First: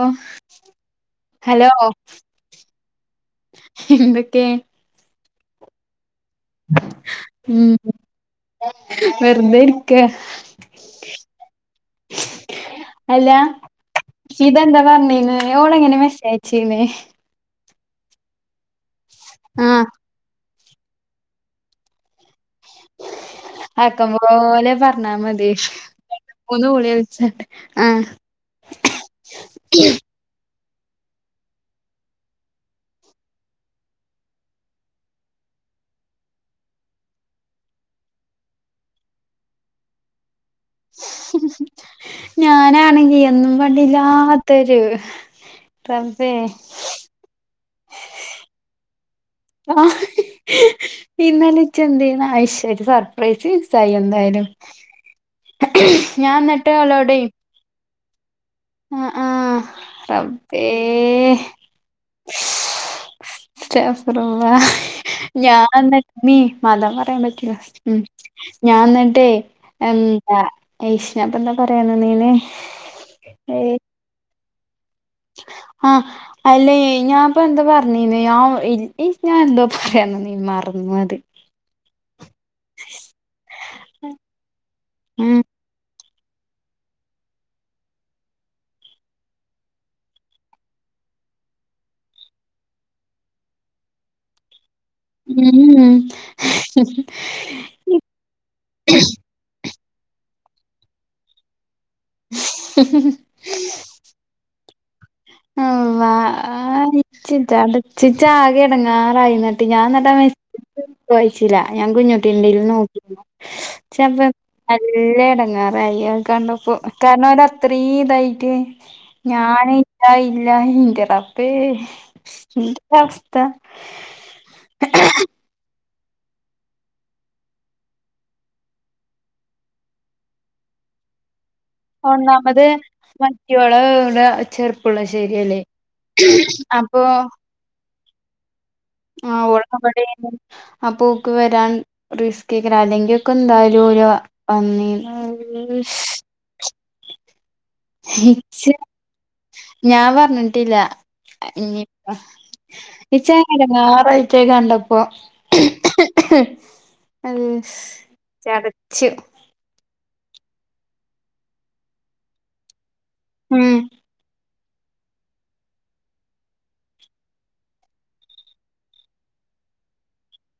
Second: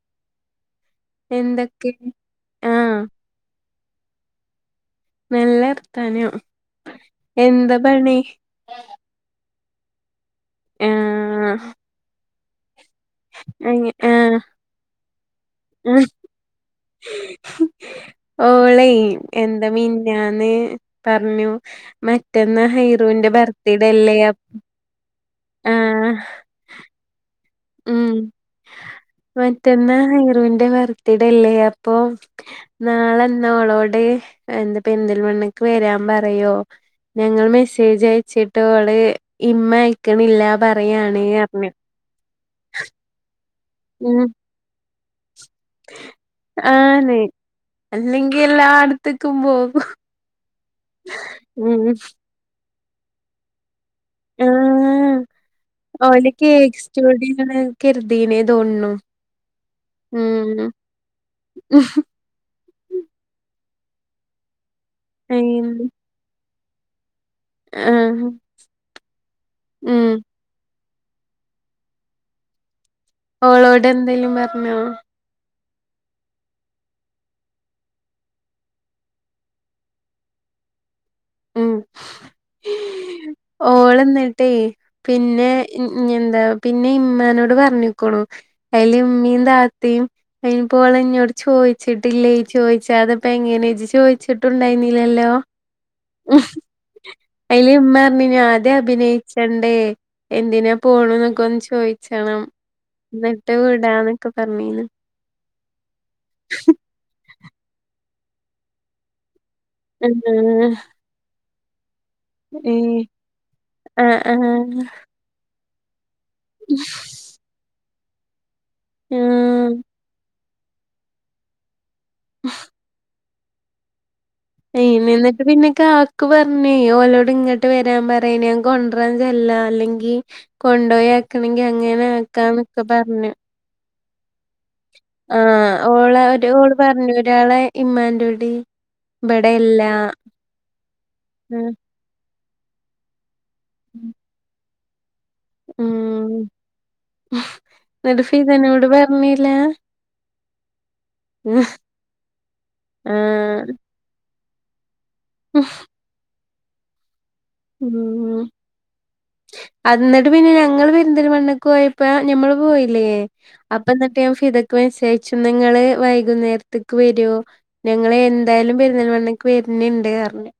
ഓ hello എന്തൊക്കെ ആഹ് എന്തൊക്കെ നെല്ലർത്താനം. മ്മ് വെറുതെ ഇരിക്കാ. ആഹ അല്ല ആഹ് ഫിദെന്താ പറഞ്ഞിന്നെ ഓള എങ്ങനെ മെസ്സയ അയചിന്നേ ഓളൈ എന്താ ആഹ് മിഞ്ഞാന്ന് പറ ഞ്ഞു മറ്റ് റ്റന്നാ ഹൈറുവിന്റെ ബർത്ത്ഡേ അല്ലെ അപ് അതെ ഒന്ന് വിളിളിച്ചാ തി മ്മ് മറ്റന്നാ ഹൈറുൻ ൻ്റെ ബർത്ത്ഡേ അല്ലേ അപ്പൊ നാളന്നോളോട് എന്താ പെരിന്തൽമണ്ണക്ക് വേരാൻ പറയോ. ഞങ്ങൾ മെസ്സേജ് അയച്ചിട്ട് ഓള് ഇമ്മ അയക്കണില്ല പർ ഫ്രീആണ് പറഞ്ഞു ഞാനാണെങ്കിൽ എന്നും വേണ്ടില്ലാത്തൊരു ആ ന്ന് അല്ലെങ്കി എല്ലാടത് ആ ഇന്നലെ ഉം ഇച്ചെന്തേ [unintelligible] സർപ്രൈസ്സായി മിസ്സ്‌ എന്തായാലും ആഹ് ഞാൻ ന്നട്ട് ഓളോടെ കേര്തീന്ന് അ ആ റബ്ബേ. സ്റ്റാഫ്‌ റൂമാ അയിന് ഞാൻന്നട്ട് [unintelligible] മ [unintelligible] മാണ്ട പറയാൻപറ്റ് ഉം ഉം ആഹ് ഞാൻ ന്നട്ടേ ഉം എന്താ ഐഷ് ഞാൻ പ്പെന്താ പറയാൻ നിന്നിനെ ഓളോട് എന്തേലും പറഞ്ഞോ? ആ അല്ലേയ് ഞാൻപ്പോ എന്താ പറഞ്ഞീന്ന് ഞാൻ ഈ ഞാൻ എന്തോ പറയാനിന്നിന്ന് മറന്നത് ഉം ഓള് ഉം ഉം പിന്നെ ഇമ്മാനോട് പറഞ്ഞുക്ക്ണു അയില്ല് ഇമ്മീം താത്തിം അയിന് പ്പോള് ഇന്നോട് ചോദിച്ചിട്ടില്ലേ ചോദിച്ചതെപ്പങ്ങനെ ഇജ്ജ് ചോയിച്ചിട്ടുണ്ടയ്ന്നീ ഉം ഉം അയില് ഇമ്മ പറഞ്ഞിന്ന് ആദ്യം അഭിനയിച്ചണ്ടേ എന്തിനാ പോണ്ന്നൊക്കെ ഒന്ന് ചോയിച്ചണം ന്നട്ട് വിടാന്നൊക്കെ പറഞ്ഞിന്നു [unintelligible] ഇച്ച് ആകെ എ ടങ്ങാറായതാണ് ഞാൻ നട്ട ആഹ് മായിച്ചില്ല ഞാ കുഞ്ഞട്ടി ഏഹ് [unintelligible] ആഹ് പ്പോ ആഹ് നല്ല ഇടങ്ങാറഴി കണ്ടപ്പൊ കാരണം അവ അത്രയും ഇതായിട്ട് ഞാൻ ആഹ് ക ഇല്ല ഇല്ല ഇന്റെറബ്ബേ എന്ത അവസ്ഥ എന്നിട്ട് പിന്നെ കാ ക്ക് പറഞ്ഞേ ഓലോട് ഇങ്ങോട്ട് വരാൻ പറയ ഞാൻ കൊണ്ടരാൻ ചെല്ലാം അല്ലെങ്കിൽ കൊണ്ടായ ആക്കണെങ്കി അങ്ങനെ ഒന്നാമത് ആക്കാന്നൊക്കെ പറഞ്ഞു മറ്റോള് ഇവിടെ ആ ചെർപ്പുളശ്ശേരിയല്ലേ ഓള ഒരു ഓള് പറഞ്ഞു ഒരാളെ ഇമ്മാന്റെ ഉടി ആ്ഓടെ ആ പൂക്ക് വരാൻ ആഹ് റിസ്ക്കാകാരം അല്ലെങ്കി നക്ക എന്തായാലും ഒര് വന്നീ ഉം എന്നിട്ട് ച്ചേ ഫിദനോട് പറഞ്ഞില്ല ഞാൻ പറഞ്ഞ് ടില്ല ഇനി ഇച്ചങ്ങ ആഹ് എടങ്ങേറായിട്ട് കണ്ട പപം ഉ ചടച്ചു അത്ന്ന് പിന്നെ ഞങ്ങൾ പെരിൻതൽമണ്ണക്ക് പോയപ്പോ ഞമ്മള് പോയില്ലേ ഉം അപ്പന്നട്ട് ഞാൻ ഫിത മസരിച്ചുംൺ നിങ്ങള് വൈകുന്നേരത്തേക്ക് വരുമോ ഞങ്ങൾ എന്തായാലും പെരുന്നൽ മണ്ണക്ക് വര വര്ന്ന്ണ്ട്അറിഞ്ഞ്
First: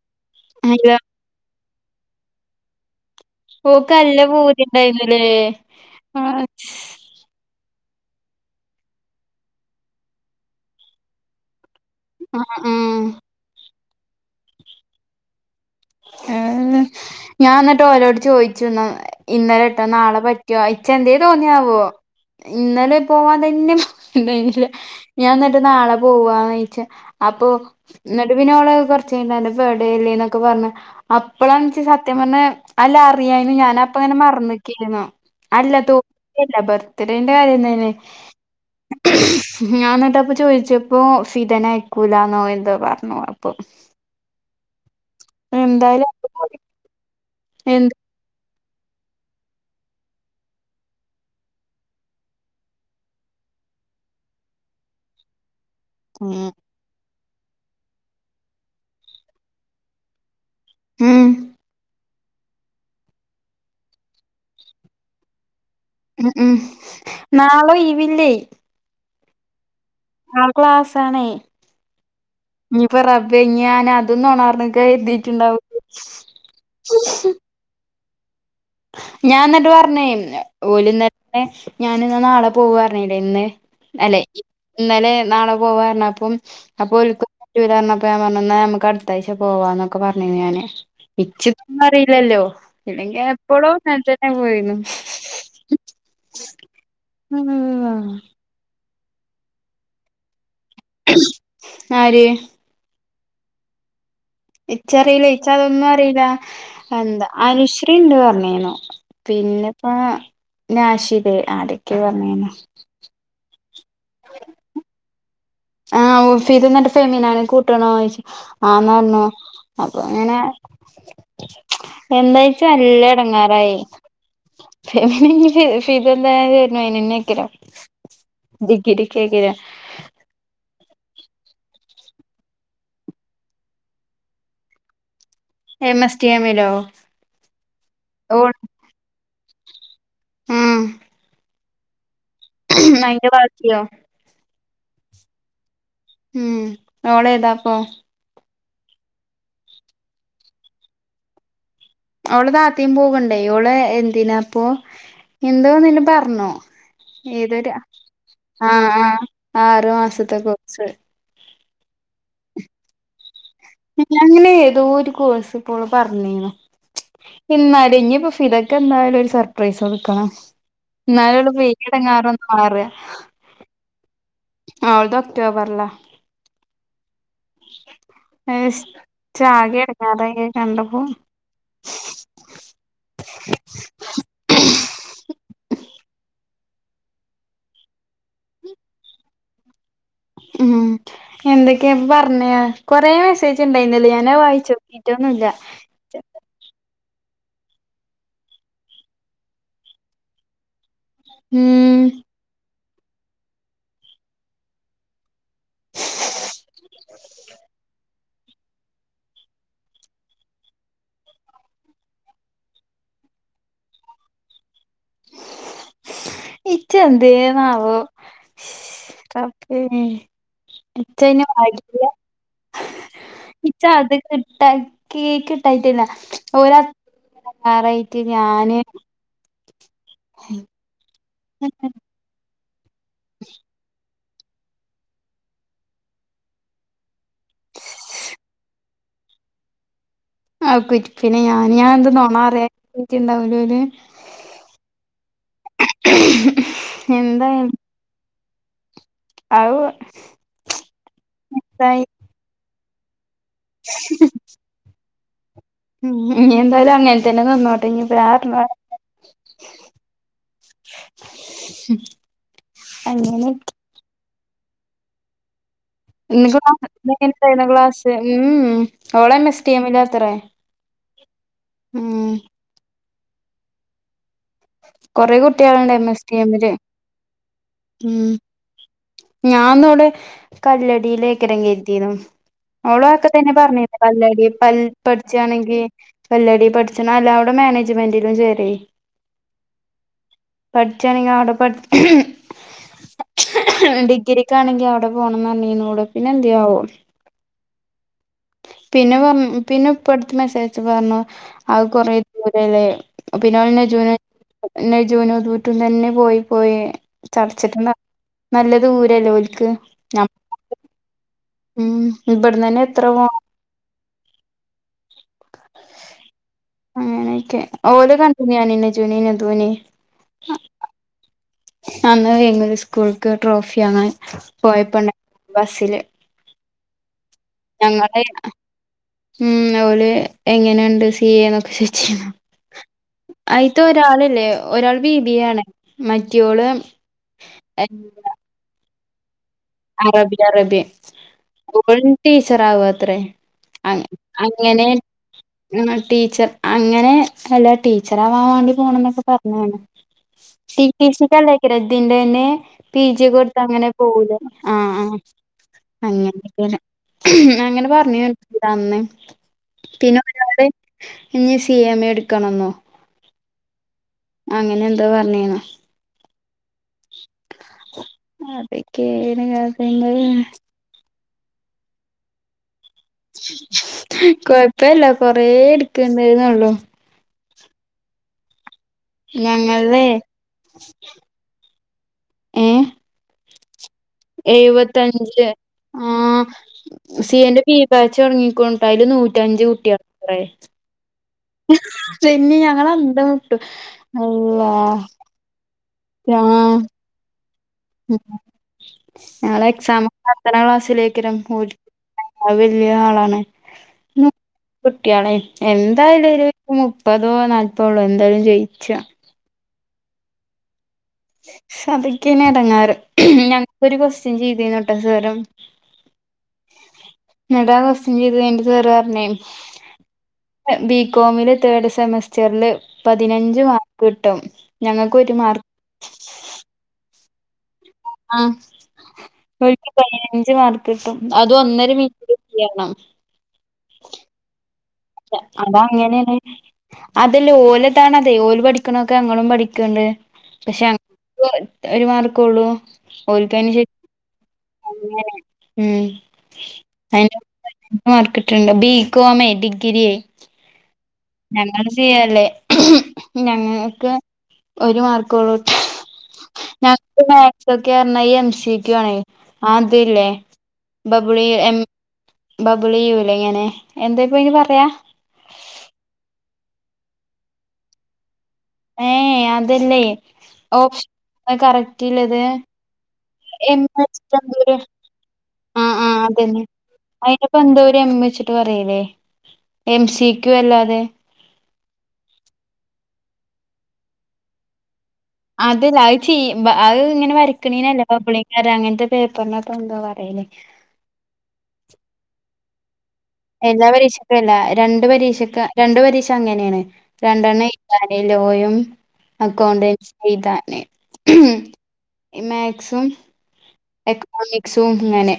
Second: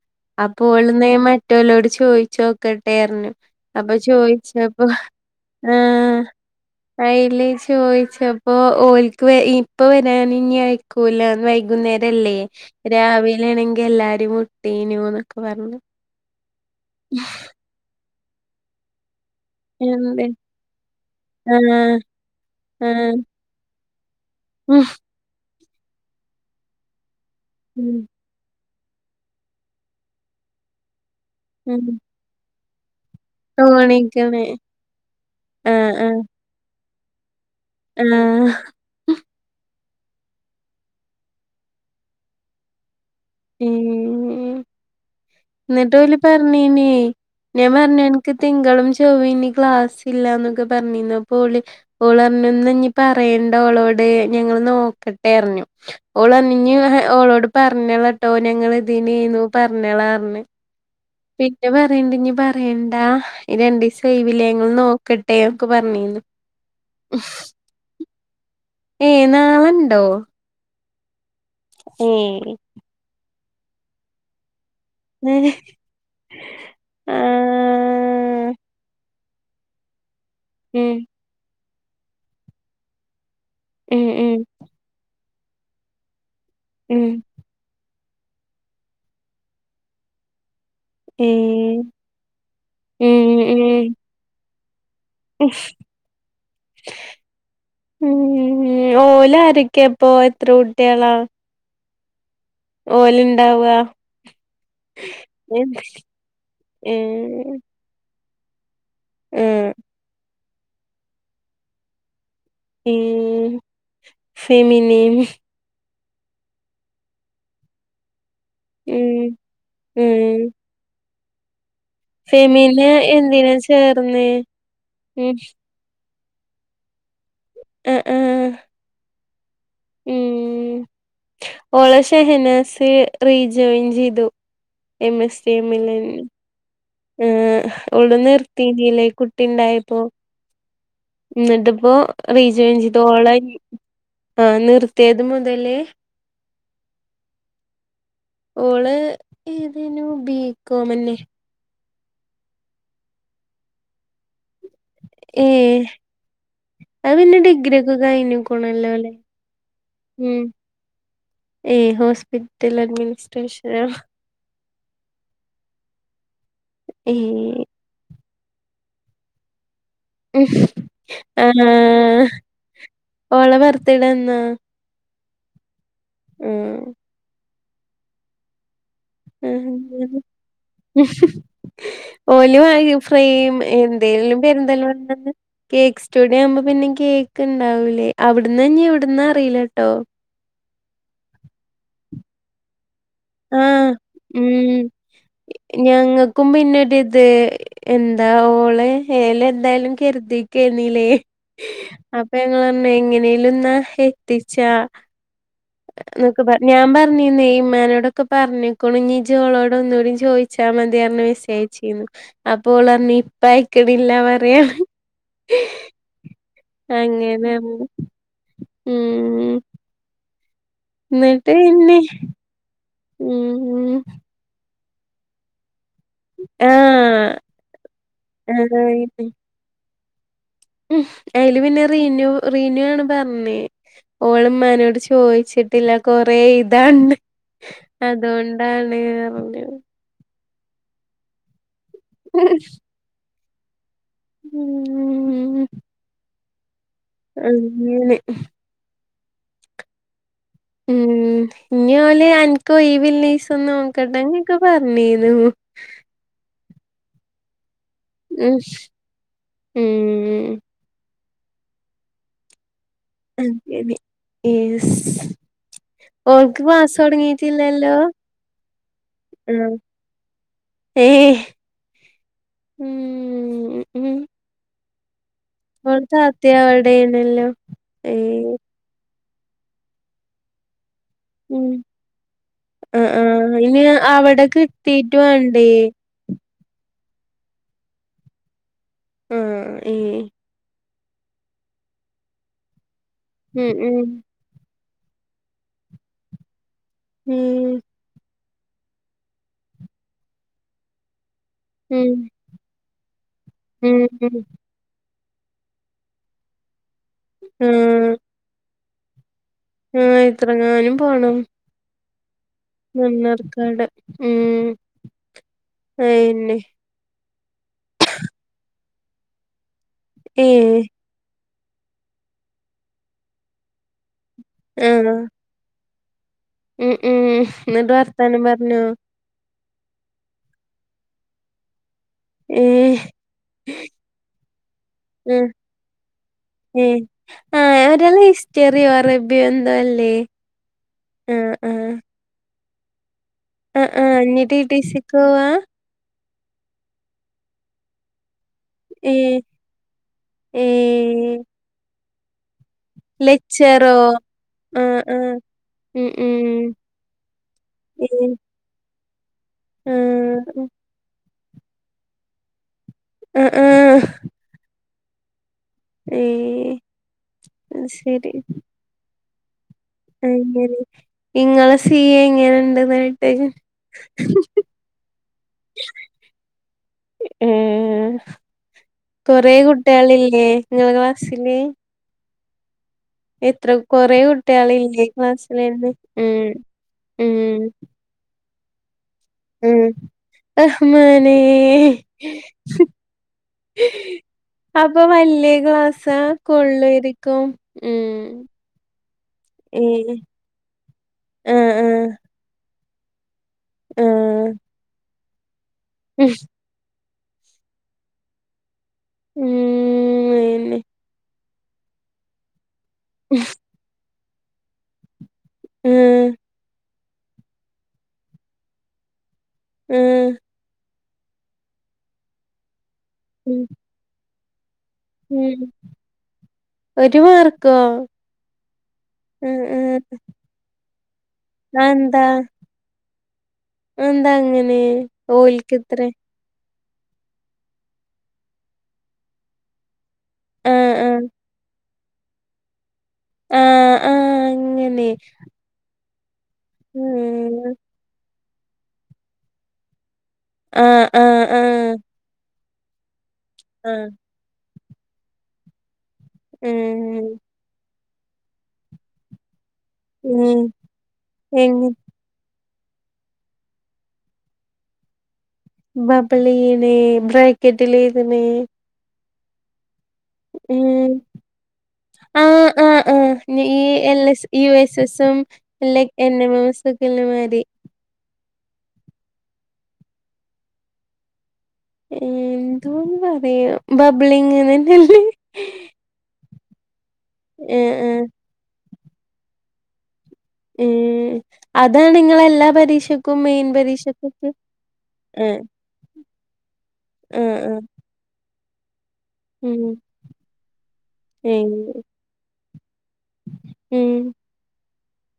അല്ല അപ്പോൾന്ന്ൻ മറ്റലോട് ചോയിച്ച് നോക്കട്ടെ അറഞ്ഞു ഓക്ക് നല്ല ആപ്പൊചൊയിച്ചപ്പൊ പൂതിണ്ടായിരുന്നുല്ലേ ആ അയിൽ ചോദിച്ചപ്പോ ഓലക്ക് ഇപ്പ വരൻ ഇ അയക്കൂലന്ന് വൈ വൈകുന്നേരല്ലേ ആ ആ രാവിലൊണെങ്കിൽ എല്ലാരും മുട്ടീനു ന്നൊക്കെ പറഞ്ഞു ഏ ഞാൻ എന്നിട്ട് ഓലോട് ചോയിച്ചു ഇന്നലെട്ടോ നാളെ എന്ത് പറ്റുവോ ഇച്ച എന്തേ തോന്നിയാവോ ആഹ് ഇന്നലെ ആഹ് പോവാൻ തന്നെ ഇല്ല ഇല്ല ഉം ഞാൻ എന്നിട്ട് നാളെ പോവാന്ന്ച്ചാ അപ്പൊ ഉം ന്നട്ട് പിന്നെ ഓൾ കൊറച്ച് കഴിഞ്ഞ് അൻറ ബെടെക്കെ പറഞ്ഞ് അപ്പളാണ് ഇൻക്ക് ഉം സത്യം പറഞ്ഞാൽ അ ല [unintelligible] ഞാൻ അപ്പായിങ്ങനെ തോണിക്കണ് മറന്നിക്കില്ലേന്ന് അല്ല ആഹ് ആഹ് തൂക്കില്ല ബർത്തിടെ കയന്നെ ആഹ് [unintelligible] ഞാ എന്നിട്ടപ്പൊ ചോദിച്ചപ്പോൊഫിതന ആക്കൂലാന്നോ എന്തൊ പറഞ്ഞു അപ്പൊ എന്തായാലും എന്നിട്ട്ലി പറഞ്ഞനേ ഞാൻ എന്ത് പറഞ്ഞ അനക്ക് തിങ്കളും ചൊവ്വ ഇനി ക്ലാസ് ഇല്ലന്നൊക്കെ പറഞ്ഞിന്നപ്പം ഓള ഓൾപറഞ്ഞി ഓളോട് ഞങ്ങളന്ന് നോക്കട്ടെ അറിഞ്ഞു ഉം ഓൾറിഞ് ഓളോട് പറഞ്ഞളട്ടോ ഞങ്ങ ഇതിനന്ന്നു പറഞ്ഞോളാ പറഞ്ഞഞ് ഉം പിന്നെ പറയണ്ട ഇനി പറയണ്ടാ രണ്ട്സം ഒഴിവില്ലേ ങ്ങൾ നോക്കട്ടെ പറഞ്ഞീന്നു ഉ ഉം നാളേ ഒഴിവില്ലേ ഏ നാളെ ആ ക്ലാസ് ആണേ ഏ ബെങ്ങിയാന അതൊന്നോണർന്നക്ക എഴുതിട്ടുണ്ടാവും ആ ഞാൻ എന്നിട്ട് പറഞ്ഞേ ഉം ഓലന്നര ഞൻ ഇ നാളെ പോവ പറഞ്ഞേല്ലേ ഇന്ന് ഉം അല്ലെ ഉം ഇന്നലെ നാളെ പോവാഞ്ഞ അപ്പം ഉം ഓൽക്ക് പറ്റൂല പറഞ്ഞപപം അപ്പം പറഞ്ഞു നമുക്ക് അടുത്താഴ്ച പോവാന്നൊക്കെ പറഞ്ഞിനി ഞാന് ഏ ഇച്ചിപ്പം അറിയില്ലല്ലോ ഇല്ലെങ്കിൽ ഉം എപ്പോഴോ ത്തന്നെ പോയിണ് ഉം ഓല ആരൊക്കെപ്പം എത്ര കുട്ടികളാ ആര് ഓലുണ്ടാവാ ഇച്ചറിയില്ല ഇച് അതൊന്നും അറിയില്ല എന്താ അനുശ്രീ ഉണ്ട് പറഞ്ഞിനു ആഹ് പിന്നെപ്പോ നശിതേ ആരൊക്കെ പറഞ്ഞിന്നെ ഉ ഫെമിനി ആഹ ഫീദ് എന്നിട്ട് ഫെമീനെ കൂട്ടണോ ആന്ന് പറഞ്ഞു ഉം അപ്പൊ ഇങ്ങനെ ഉം എന്താച്ച ഫെമിന് നല്ല എന്തിനാ ഇടങ്ങാറായി ചേർന്നേ പിന്നെ ഉം ഇനി ദ എന്തായാലും അയിനെന്നെ ആഹ് ആഹ് ഡിഗ്രി ഐയക്കാരം ഉം ഓളെ Shahnaz rejoin M S C M S [unintelligible] മ് ടി എമ്മിലോ ഓൾ നിർത്തിക്കില്ലേ കുട്ടി ഉണ്ടായപ്പോ ഉം എന്നിട്ടിപ്പോ റീജോ ചെയതോള അയിന്റെ ബാക്കിയോ അ നിർത്തിയത് മുതല് ഉം മോളെതാപ്പം ഓള് ഏതേനു ബീക്കോമന്നെ അവള് താത്തിം പോക്ണ്ടേ അവള് എന്തിനാ പ്പൊ ഏ എന്തോ ന്ന്ന് പറഞ്ഞു അത് പിന്നെ ഏതൊരു ഡിഗ്രി ഒക്കെ ആഅ കഴിഞ്ഞിക്കണല്ലോല്ലേ ആറു മാസത്തെ കോഴിസ് ഏ ഹോസ്പിറ്റൽ അഡ്മിനിസ്ട്രേഷൻ അങ്ങനെ ഏതോ ഒരു കോഴ്സ് ഇപ്പോപറന്നിന്നു ഏ ഇന്നാടി ഇനിപ്പൊ ഫിദക് എന്തായാലും ഒരു സർപ്രൈസ് കൊടുക്കണം ഉം. ആ എന്നാലള്ളൂ ഈ അടങ്ങാറഒന്ന് മാറ ഓളെ ബർത്ത്ഡേ എന്നാ അവളതെ ഒക്ടോബർലാ ഉം യെസ് ഇച്ച് ആ, ആകെ അങ്ങനെ. എടാങേറായി ഹ് ക ഓല് വ ഫ്രെയിം എന്തെിലും പെരുന്തൽ മണ കേക്ക് സ്റ്റുഡിയോ ആവുമ്പോ പിന്നെ കേക്ക് ഉണ്ടാവൂലേ അവിടന്ന ഇവിടന്ന അറിയിലട്ടോ ഉം എന്തൊക്കെയാപ്പ പറഞ്ഞ കൊറെേ മെസ്സേജ് ആ ഉണ്ടായിന്നല്ലേ ഞാനാ ഉം വായിച്ചോക്കിറ്റൊന്നുല്ല അത് എന്താ ഓള് യെലെ എന്തായാലും കരുതിക്കെന്നില്ലേ മ്മ് എങ്ങനെലുംന്നാ എത്തിച്ചാ നക്ക് പറ ഞാൻ പറഞ്ഞീനെ ഇമ്മാനോടെ ക്കെ പറഞ്ഞ്ക്ക്ണു ഇനി ഇച്ച് ഓളോട് ഒന്നുടിം ചോദിച്ചാൽ മതി പറഞ്ഞ് മെസ്സച്ചയച്ചീന്നു അപ്പോൾ ഓൾ പറഞ്ഞ് ഇപ്പ അയിക്കണില്ല പറയാണ് [unintelligible] അങ്ങനെ പറഞ്ഞു ഇച്ചന്തേനാവോസ് ഉം റബെ ഇച്ഛയിൻ എന്നിട്ട് പിന്നെ ആയിട്ടില്ല ഇച്ചാ ഉം അത് കിട്ട കേക്ക് കിട്ടായിട്ടില്ല ഒരാ ആഹ് കറായിട്ട് ഞാന് ഉം അയില് പിന്നെ റീനു റീനു ആണ് പറഞ്ഞേ ഓളമാനോട് ചോദിച്ചിട്ടില്ല കൊറേ എഴുതണ്ട് അതോകൊണ്ടാണ് പറഞ്ഞു ആ കുറിപ്പിനെ ഞാൻ എന്ത നോണ അറിയാണ്ടാവുലെ ഓല് ഉം അങ്ങനെ അഹ് ഉം ഇനി ഓല് അനക് ഒഴിവില്ലിസം നോക്കട്ടെങ്ങൊക്കെ പറഞ്ഞി [unintelligible] ഉം ഇഞി എന്തായാലും അങ്ങനെ തന്നെ നിന്നോ ട്ടെ ഇഞ്പ ഉം ഞാട്ണെ ഉം [unintelligible] യെസ് [inaudible] ഓൾക്ക് ക്ലാസ് [unintelligible] തൊടങ്ങീട്ടില്ലല്ലോ ക്ലാസ് ഉം ഉം ഓളെ [unintelligible] ലാത്രെ ഏ ഉം കൊറേ കുട്ടികള്ണ്ട് എം ഓളെ എസ് ടി താത്ത എമ്മില് അവിടെയാണല്ലോ ഉം ഏഹ് ഞാന്നവിടെ കല്ലടിയിലേക്കരം ഉം കേറ്റീന്നു ഓളു ആഹ് അതൊക്കെ തന്നെ ആഹ് ഇനി പറഞീന്ന് പല്ലടി അവിടെ പ കിട്ടീട്ട് വേണ്ടേ പഠിച്ചാണെങ്കി പല്ലാടി പഠിച്ച്ണത് അല്ല അവിടെ മാനേജ്മെൻ്റിലും ചേരേയ് ആ ഉം പഠിച്ചാണെങ്കി അവടെ പഠ് ഉം ഉം ഡിഗ്രിക്കാണെങ്കി അവ ടെ പോണന്നറിഞ്ഞിന്നു ഓള് പിന്നെ എന്തേയാവോ ഉം പിന്നെ പറ പിന്നെ ഇപ്പ അടുത്ത് മെസ്സേജയച്ചപ്പോ പറഞ്ഞു അത് കൊറേ ഉം ദൂരല്ലേ പിന്നെ ഓളെ ഉം നജൂന് ഉം [unintelligible] ജൂനുട്ടുട്ടും തന്നെ പോയി പോയി ചടച്ചിട്ട് ആഹ് നല്ല ദൂരല്ലേ [unintelligible] ആഹ് എത്രങ്ങാനും പോണം ഉം ഇവിടന്നന്നെ എത്ര പോണം മണ്ണാർക്കാട് ഉം അയന്നെ അങ്ങനെക്കെ ഓല് കണ്ടിര്ന്നു ഞാന് നജൂനിം നദൂ നിം ഏ അന്ന് [unintelligible] സ്കൂൾക്ക് ട്രോഫി വാങ്ങാന് ആഹ് പോയപ്പണ്ട [unintelligible] ബസ്സില് ഉം ഉം ഇന്നിട്ട് ഞങ്ങളെ വർത്താനം പറഞ്ഞോ ഉം ഓൾ എങ്ങനെണ്ട് സി എ ന്നൊക്കെ ചോയ് ഏഹ് അയിത്തെ ഒരാളില്ലേ ഒരാൾ ബി ബി എ ആഹ് ആണ് മറ്റോള് [unintelligible] സ്റ്ററി വർ അറബി അറബി ആഹ് ആഹ് ഓള് ടീച്ചർ ആവാത്രേ ആഹ് അങ്ങ ആഹ് ഇഞ്ഞ് ടി ടി അങ്ങനെ സിക്ക് പോവാ ടീച്ചർ അങ്ങനെ നല്ല ടീച്ചറാ വാൻ വാണ്ടി പോണംന്നൊക്കെ ഏഹ് പറഞ്ഞതാണ് ഏഹ് [unintelligible] തിന്റെന്നേ പി ജി ഒക്കെടത്ത് അങ്ങനെ ലെക്ച്ചറോ പോവൂലേ ആ ആഹ് ആ ആഹ് ഉം ഉം അങ്ങന [unintelligible] അങ്ങനെ പറഞ്ഞു ഏഹ് [unintelligible] ഇതന്ന് പിന്നെ ആഹ് [unintelligible] ഇഞ് സി എം എ എടുക്കണംന്നോ ആ ആ അങ്ങനെ എന്തോ പറഞ്ഞീന്നു ഏ അത് ശരി അതൊക്കെയാണ് കാര്യങ്ങള് അങ്ങനെ ഇങ്ങളെ സീ എ ഇങ്ങനെണ്ട് കൊഴപ്പല്ല കൊറേ ഇട്‌ക്ക്ന്ന്ണ്ട്ന്നുള്ളു ഏ കൊറെ ഞങ്ങൾടെ കുട്ടികളില്ലേ ഇങ്ങളെ ക്ലാസ്സില് ഏ എത്ര കൊറേ കുട്ടികളില്ലേ എഴുവത്തഞ്ച് ക്ലാസ്സിലെന്നെ ആ ഉം സീ എ ന്റെ ഉം ബീ ബാച്ച് തൊടങ്ങി ക്കുണുട്ടോ അയില് നൂ റ്റഞ്ച് ഉം കുട്ടി റഹ്മാനേ [unintelligible] പിന്നെ ഞങ്ങള് അന്തംവിട്ടു അപ്പൊ വല്യേ ക്ലാസാ കൊള്ളേര്ക്കും ഉം ഞങ്ങളെ എക്സാം ഏഹ് [unintelligible] ക്ലാസ്സിലേയ്ക്കാരം ആഹ് [unintelligible] [unintelligible] ആളാണ് ആഹ് ആഹ് കുട്ട്യോളേയ് എന്തായാലൊര് മു പ്പതോ നാല്പ്പതോ ഉള്ളൂ എന്തായാലും ജയിച്ച ഉം [unintelligible] സതക്കന ഇറങ്ങാറ് ഞങ്ങക്കൊരു കൊക്വസ്റ്റ്യൻ ചെയ്തന്നോട്ടെ സ്വരം ഉം നിങ്ങടെ അവസ്ഥ ചെയ്ത് കഴിഞ്ഞിട്ട് വറെ പറഞ്ഞേ ഉം ബികോമില് തേർഡ് സെമസ്റ്ററില് ഉം പതിനഞ്ച് മാർക്ക് കിട്ടും ഞങ്ങൾക്ക് ഒരു ഉം മാർക്ക് ഒരു മാർക്കോ ആഹ് ഒരു ആഹ് പതിനഞ്ച് മാർക്ക് കിട്ടും അത് ഒന്നര മീറ്റ ചെയ്യണം എന്താ അങ്ങനെ ഓൽക്കെത്രേ അതങ്ങനെ ആണ് അതല്ലേ ഓലതാണ അതെ ഓല് പഠിക്കണൊക്കെ അങ്ങളും പഠിക്കണ്ട് പക്ഷെ ആഹ് ആഹ് അങ്ങന ഒരു മാർക്ക ഉള്ളു ആഹ് [unintelligible] ആഹ് അങ്ങനെ ഉം [unintelligible] ബി കോമ ഡിഗ്രിയെ. ആ ആ ആ ഞങ്ങൾ ചെയ്യല്ലേ ആ ഞങ്ങക്ക് ഒരു മാർക്ക് ഉള്ളൂ ഞങ്ങക്ക് ഉം മാത്സ് ഒക്കെ പറഞ്ഞ എം സക്ക് ആണ അതല്ലേ ഉം ബബിളി എം എങ്ങ ബബുള യൂല ഇങ്ങനെ എന്താ ഇപ്പോ ഇനി പറയാ ബബബൽീണെ ബ്രാക്കെറ്റ് ല ഇതിനനെ ഏ അതല്ലേ ഓപ്ഷൻ ഉം കറക്റ്റില്ലത് ആ ആഹ് ആ ഈ എം എ വെച്ചിട്ട് എന്തോ യു ഒരു എസ് ആ എല്ല ആ അതന്നെ [unintelligible] മാരി പറല്ലേ എം സിക്കും അല്ലാതെ ഉം എന്തോന്ന് പറയാം ബബലിംഗ് എന്നല്ലേ അതല്ല അത് ചെയ്യ അത് ഇങ്ങനെ ആ വരയ്ക്കണീനല്ല ആ ബബ്ളിയാര അങ്ങനത്തെ പേപ്പറിനപ്പോ ന്താ പറയാ ഉ അതാണ് നിങ്ങള എല്ലാ പരീഷ എല്ലാ പരീക്ഷക്കും അല്ല രണ്ട് ആ പരീക്ഷക്ക് രണ്ട് പരീക്ഷ അങ്ങനെയാണ് ആ രണ്ടെണ് ആ ഇാന ലോയും ഉം അക്കൗണ്ടൻസി ചെയതന്നെ ഉം മാക്സിമ എക്കണോമിക്സും അങ്ങനെ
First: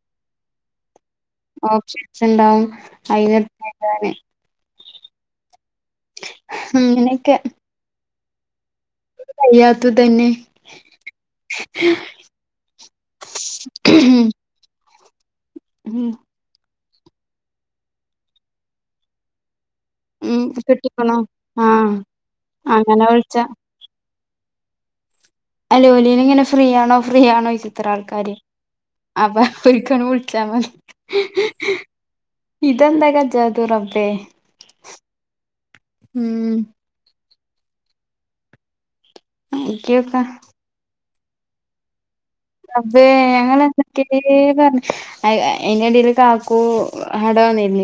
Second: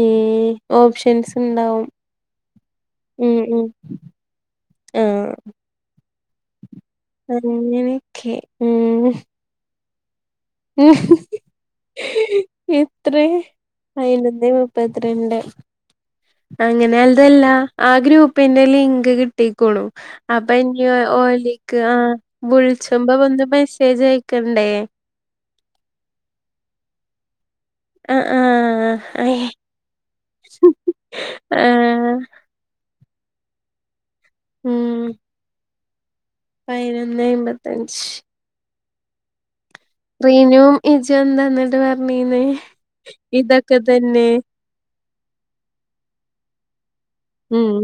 ഏ ഓപ്ഷൻസ് ഉണ്ടാവും ഓപ്ഷൻസ് ഉണ്ടാവും. ഉ ഉ അയിനെഴുതാന് ആ അങ്ങനെക്കെ അങ്ങനെയൊക്കെ അയ്യാത്ത തന്നെ ഉ ഇത്ര അയില മുപ്പത്തിരണ്ട് ഉം അങ്ങനെ അതല്ല ആ ഗ്രൂപ്പിന്റെ ലിങ്ക് കിട്ടി ണ ഉം അപ്പൊ ഇനി കിട്ടിക്കണോ ഓലിക്ക് ആഹ് ആ അങ്ങനെ വിളിച്ച്പോ വിളിച്ച വന്ന് മെസ്സേജ് ആയക്ക് ണ്ടേ അലോലീൻ ഇങ്ങനെ ഫ്രീ ആണോ ഫ്രീ ആണോ എത്ര ആ ആൾക്കാര് ആ അപ്പ അയ്, ഒരിക്കല വിളിച്ചാൽ മതി ഹി ഹി ആ ഹി ഇതെന്താ കജ്‌ജാത്തേ റബ്ബേ ഉം ഉം പതിനൊന്ന് എമ്പത്തഞ്ച് നോക്കിയോക്കാ റീനുവും ഇജ എന്താ എ അതേ ഞങ്ങ എന്തൊക്ക തന്നെ പറഞ്ഞ അ എന്റെടൽ കാക്കൂ ഹട ഉം [unintelligible]